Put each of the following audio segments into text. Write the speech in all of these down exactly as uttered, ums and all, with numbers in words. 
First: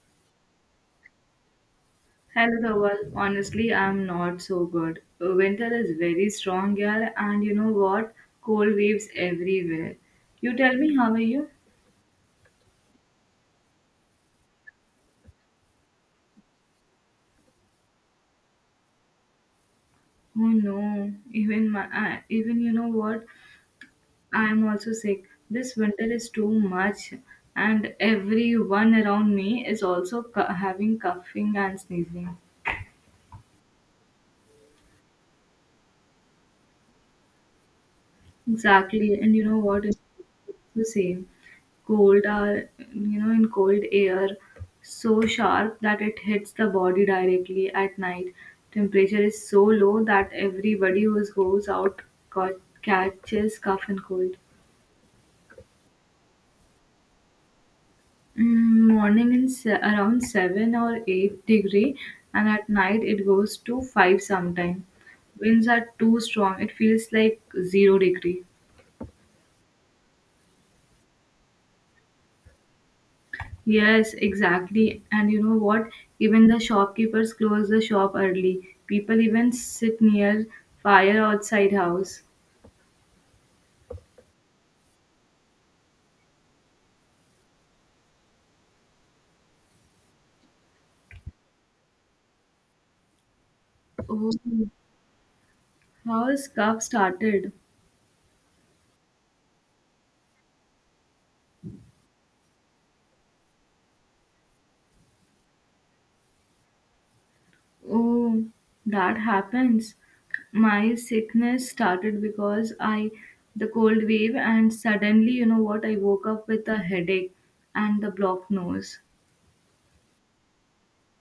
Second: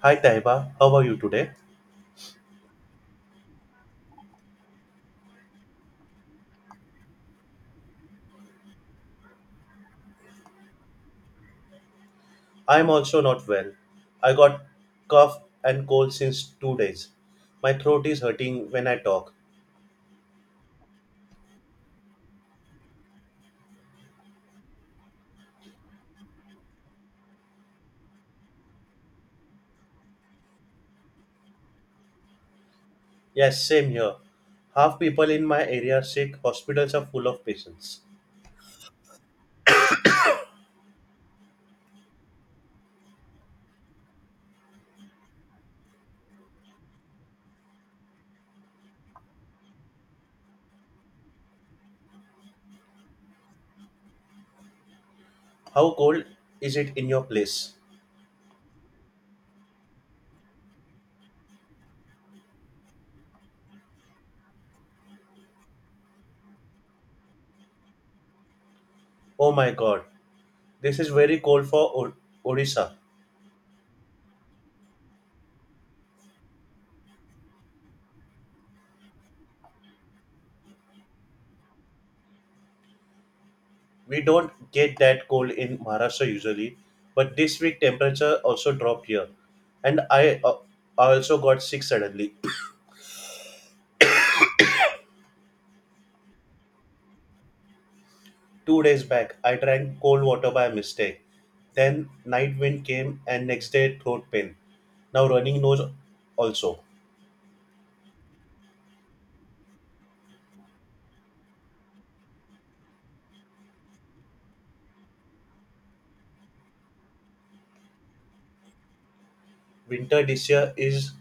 Hi Taiba, how are you today? Hello, Dhaval. Honestly, I'm not so good. Uh, Winter is very strong, girl, and you know what? Cold waves everywhere. You tell me, how are you? I'm also not well. I got cough and cold since two days. My throat is hurting when I talk. Oh no, even my, I even you know what? I'm also sick. This winter is too much, and everyone around me is also cu- having coughing and sneezing. Yes, same here. Half people in my area are sick. Hospitals are full of patients. Exactly, and you know what? It's the same. Cold are, you know, in cold air, so sharp that it hits the body directly at night. Temperature is so low that everybody who goes out got, catches cough and cold. How cold is it in your place? Mm, Morning in se- around seven or eight degree, and at night it goes to five sometime. Winds are too strong, it feels like zero degree. Oh my god, this is very cold for o- Odisha. Yes, exactly. And you know what? Even the shopkeepers close the shop early. People even sit near fire outside house. We don't get that cold in Maharashtra usually, but this week temperature also dropped here, and I uh, I also got sick suddenly. Oh, how is cough started? Two days back, I drank cold water by mistake. Then night wind came and next day throat pain. Now running nose also. Oh, that happens. My sickness started because I the cold wave and suddenly, you know what? I woke up with a headache and the blocked nose. Winter this year is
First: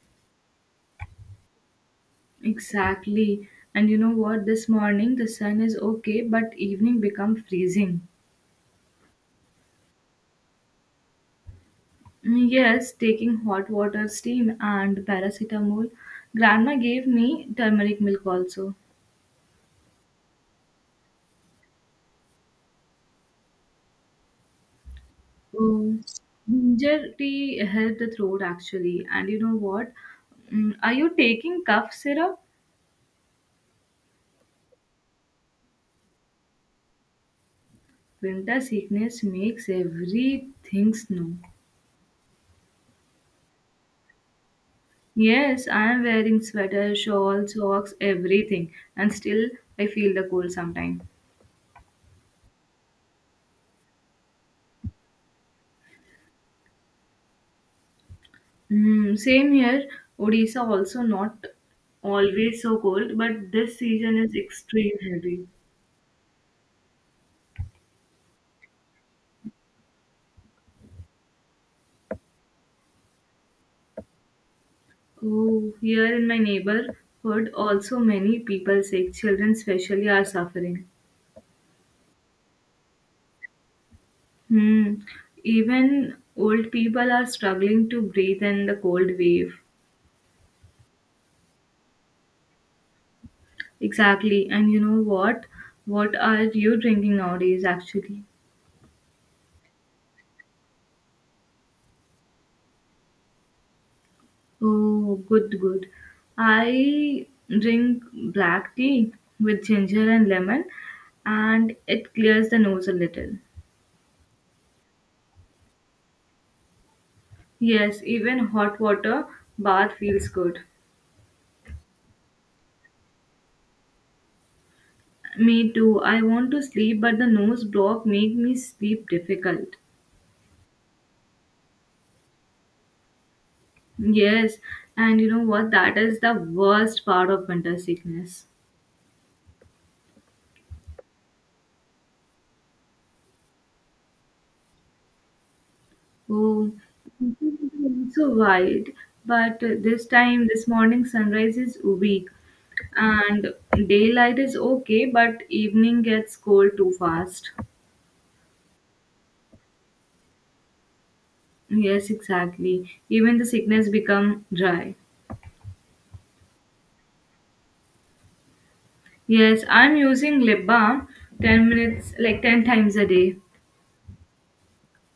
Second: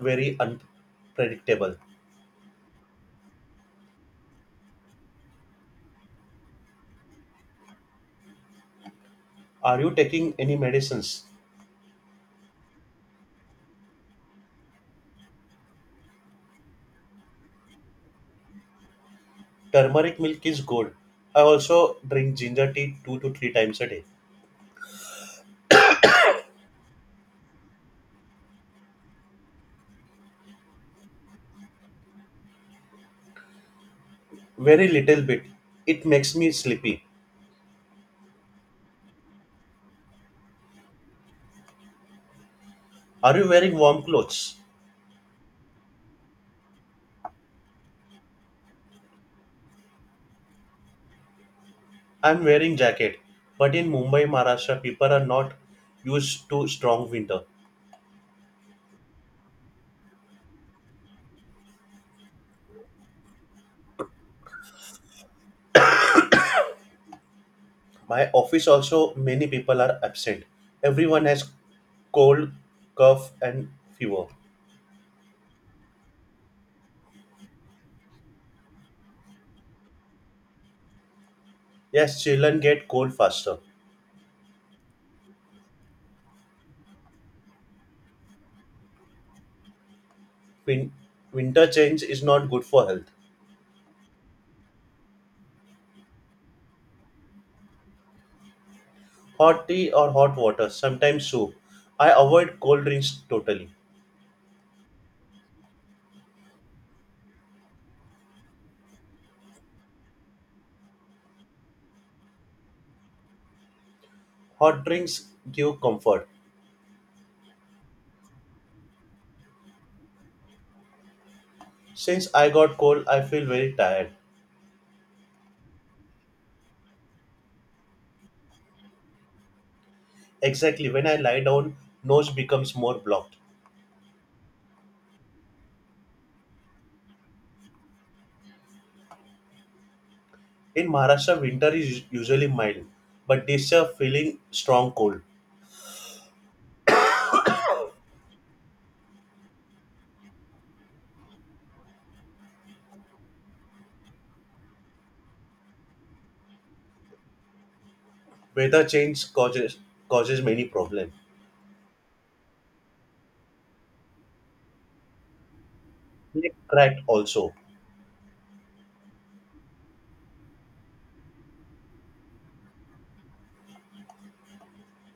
very unpredictable. Exactly. And you know what? This morning the sun is okay, but evening become freezing. Are you taking any medicines? Mm, Yes, taking hot water, steam, and paracetamol. Grandma gave me turmeric milk also. Turmeric milk is good. I also drink ginger tea two to three times a day. Oh, ginger tea helped the throat actually. And you know what? Mm, Are you taking cough syrup? Very little bit. It makes me sleepy. Winter sickness makes everything snow. Are you wearing warm clothes? Yes, I am wearing sweater, shawl, socks, everything, and still I feel the cold sometimes. I'm wearing jacket. But in Mumbai, Maharashtra, people are not used to strong winter. Mm, same here. Odisha also not always so cold, but this season is extreme heavy. My office also many people are absent. Everyone has cold, cough and fever. Oh, here in my neighborhood, also many people sick. Children especially are suffering. Yes, children get cold faster. Hmm. Even old people are struggling to breathe in the cold wave. Win- Winter change is not good for health. Exactly. And you know what? What are you drinking nowadays, actually? Hot tea or hot water, sometimes soup. I avoid cold drinks totally. Oh, good, good. I drink black tea with ginger and lemon, and it clears the nose a little. Hot drinks give comfort. Yes, even hot water bath feels good. Since I got cold, I feel very tired. Me too. I want to sleep, but the nose block make me sleep difficult. Exactly, when I lie down, nose becomes more blocked. Yes, and you know what? That is the worst part of winter sickness. In Maharashtra, winter is usually mild, but this year feeling strong cold. Oh, it's so wide. But uh, this time, this morning sunrise is weak, and daylight is okay, but evening gets cold too fast. Weather change causes causes many problems. Yes, exactly. Even the sickness become dry. Lake cracked also. Yes, I'm using lip balm ten minutes, like ten times a day.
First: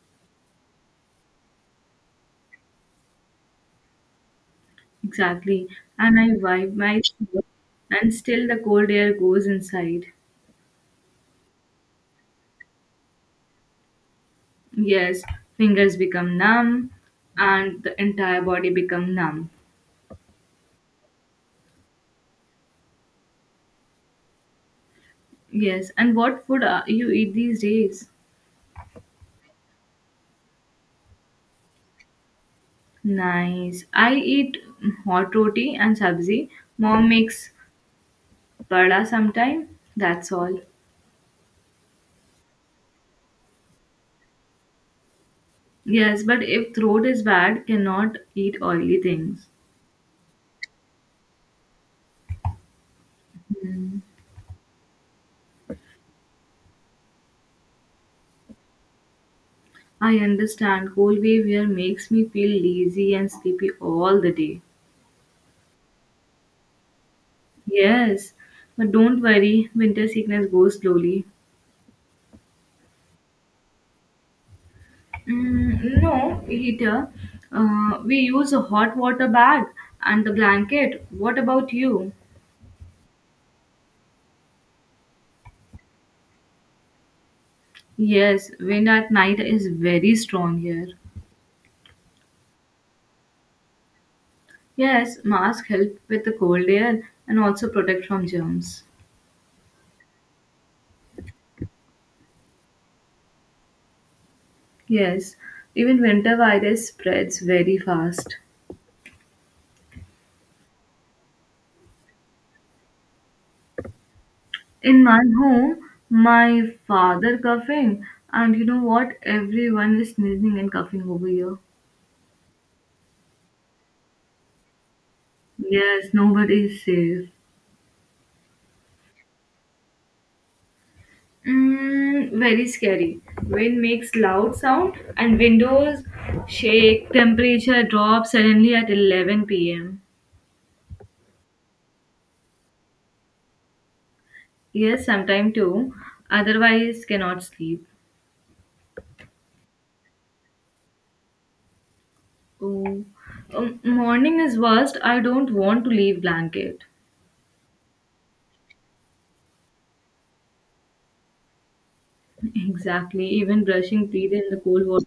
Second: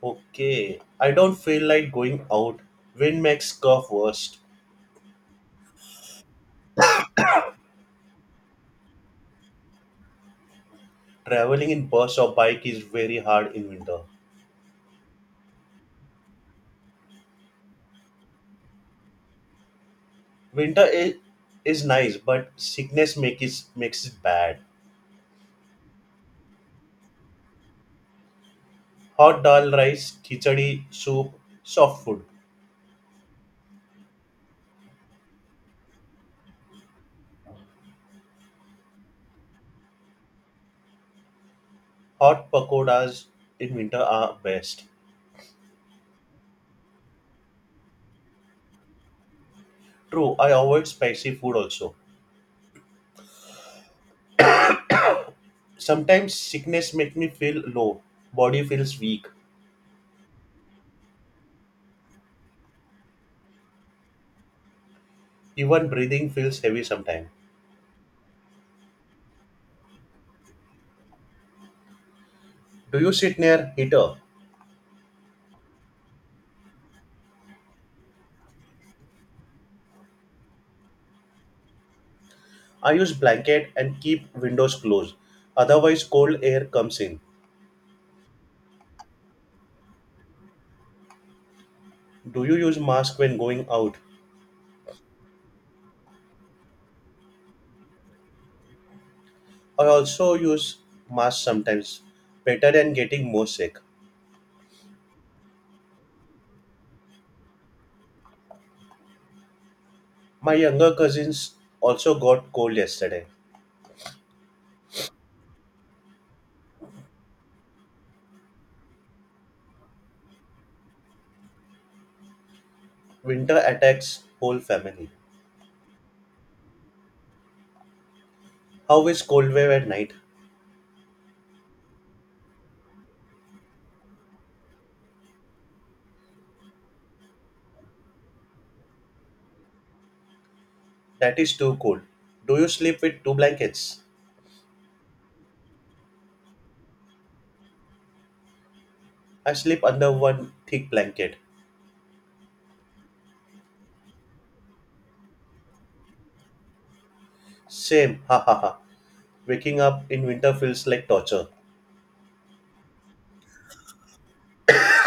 Okay. I don't feel like going out. Wind makes cough worst. Exactly. And I wipe my skin, and still the cold air goes inside. Traveling in bus or bike is very hard in winter. Yes, fingers become numb, and the entire body become numb. Winter is, is nice, but sickness make it, makes it bad. Yes, and what food uh, you eat these days? Hot dal rice, khichdi, soup, soft food. Nice. I eat hot roti and sabzi. Mom makes vada sometime. That's all. Hot pakodas in winter are best. Yes, but if throat is bad, cannot eat oily things. True, I avoid spicy food also. Hmm. Sometimes sickness make me feel low. Body feels weak. I understand. Cold wave here makes me feel lazy and sleepy all the day. Even breathing feels heavy sometimes. Yes, but don't worry. Winter sickness goes slowly. Do you sit near heater? Mm, no heater. Uh, we use a hot water bag and the blanket. What about you? I use blanket and keep windows closed. Otherwise cold air comes in. Yes, wind at night is very strong here. Do you use mask when going out? Yes, mask help with the cold air and also protect from germs. I also use mask sometimes. Better than getting more sick. Yes, even winter virus spreads very fast. My younger cousins also got cold yesterday. In my home, my father coughing, and you know what? Everyone is sneezing and coughing over here. Winter attacks whole family. Yes, nobody is safe. How is cold wave at night? Mm, very scary. Wind makes loud sound and windows shake. Temperature drops suddenly at eleven p m. That is too cold. Do you sleep with two blankets? Yes, sometime too. Otherwise, cannot sleep. I sleep under one thick blanket. Oh, um, morning is worst. I don't want to leave blanket. Same, ha ha ha. Waking up in winter feels like torture. Exactly. Even brushing teeth in the cold water.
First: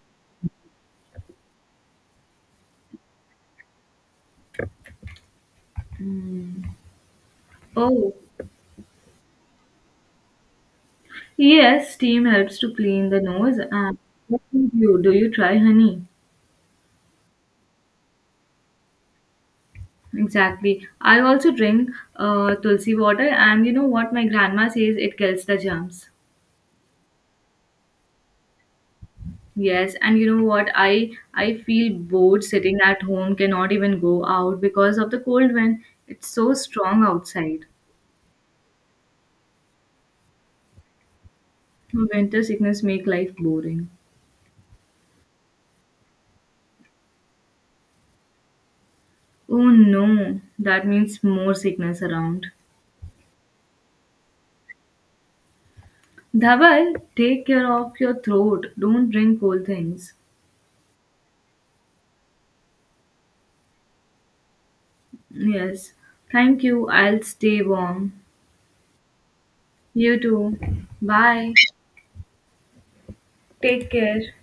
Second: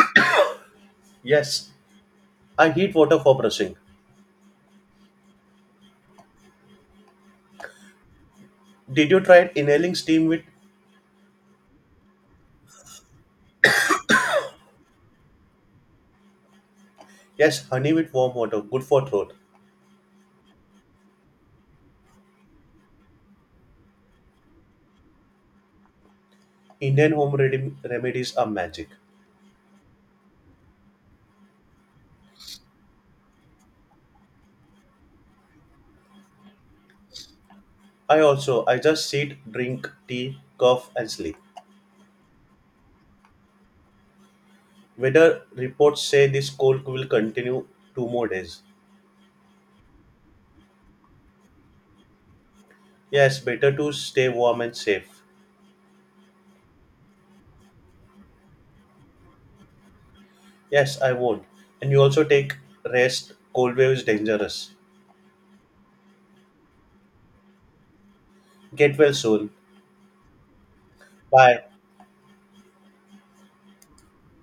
Yes, I heat water for brushing. Mm. Oh, Did you try inhaling steam with? yes. Steam helps to clean the nose. And what do you do? You try honey. Yes, honey with warm water, good for throat. Exactly. I also drink uh, tulsi water, and you know what my grandma says, it kills the germs. Indian home redi- remedies are magic. Yes, and you know what I I feel bored sitting at home, cannot even go out because of the cold wind. It's so strong outside. I also, I just sit, drink tea, cough, and sleep. Winter sickness make life boring. Weather reports say this cold will continue two more days. Oh no, that means more sickness around. Yes, better to stay warm and safe. Dhaval, take care of your throat. Don't drink cold things. Yes, I won't. And you also take rest. Cold wave is dangerous. Yes. Thank you. I'll stay warm. Get well soon. You too. Bye. Bye. Take care.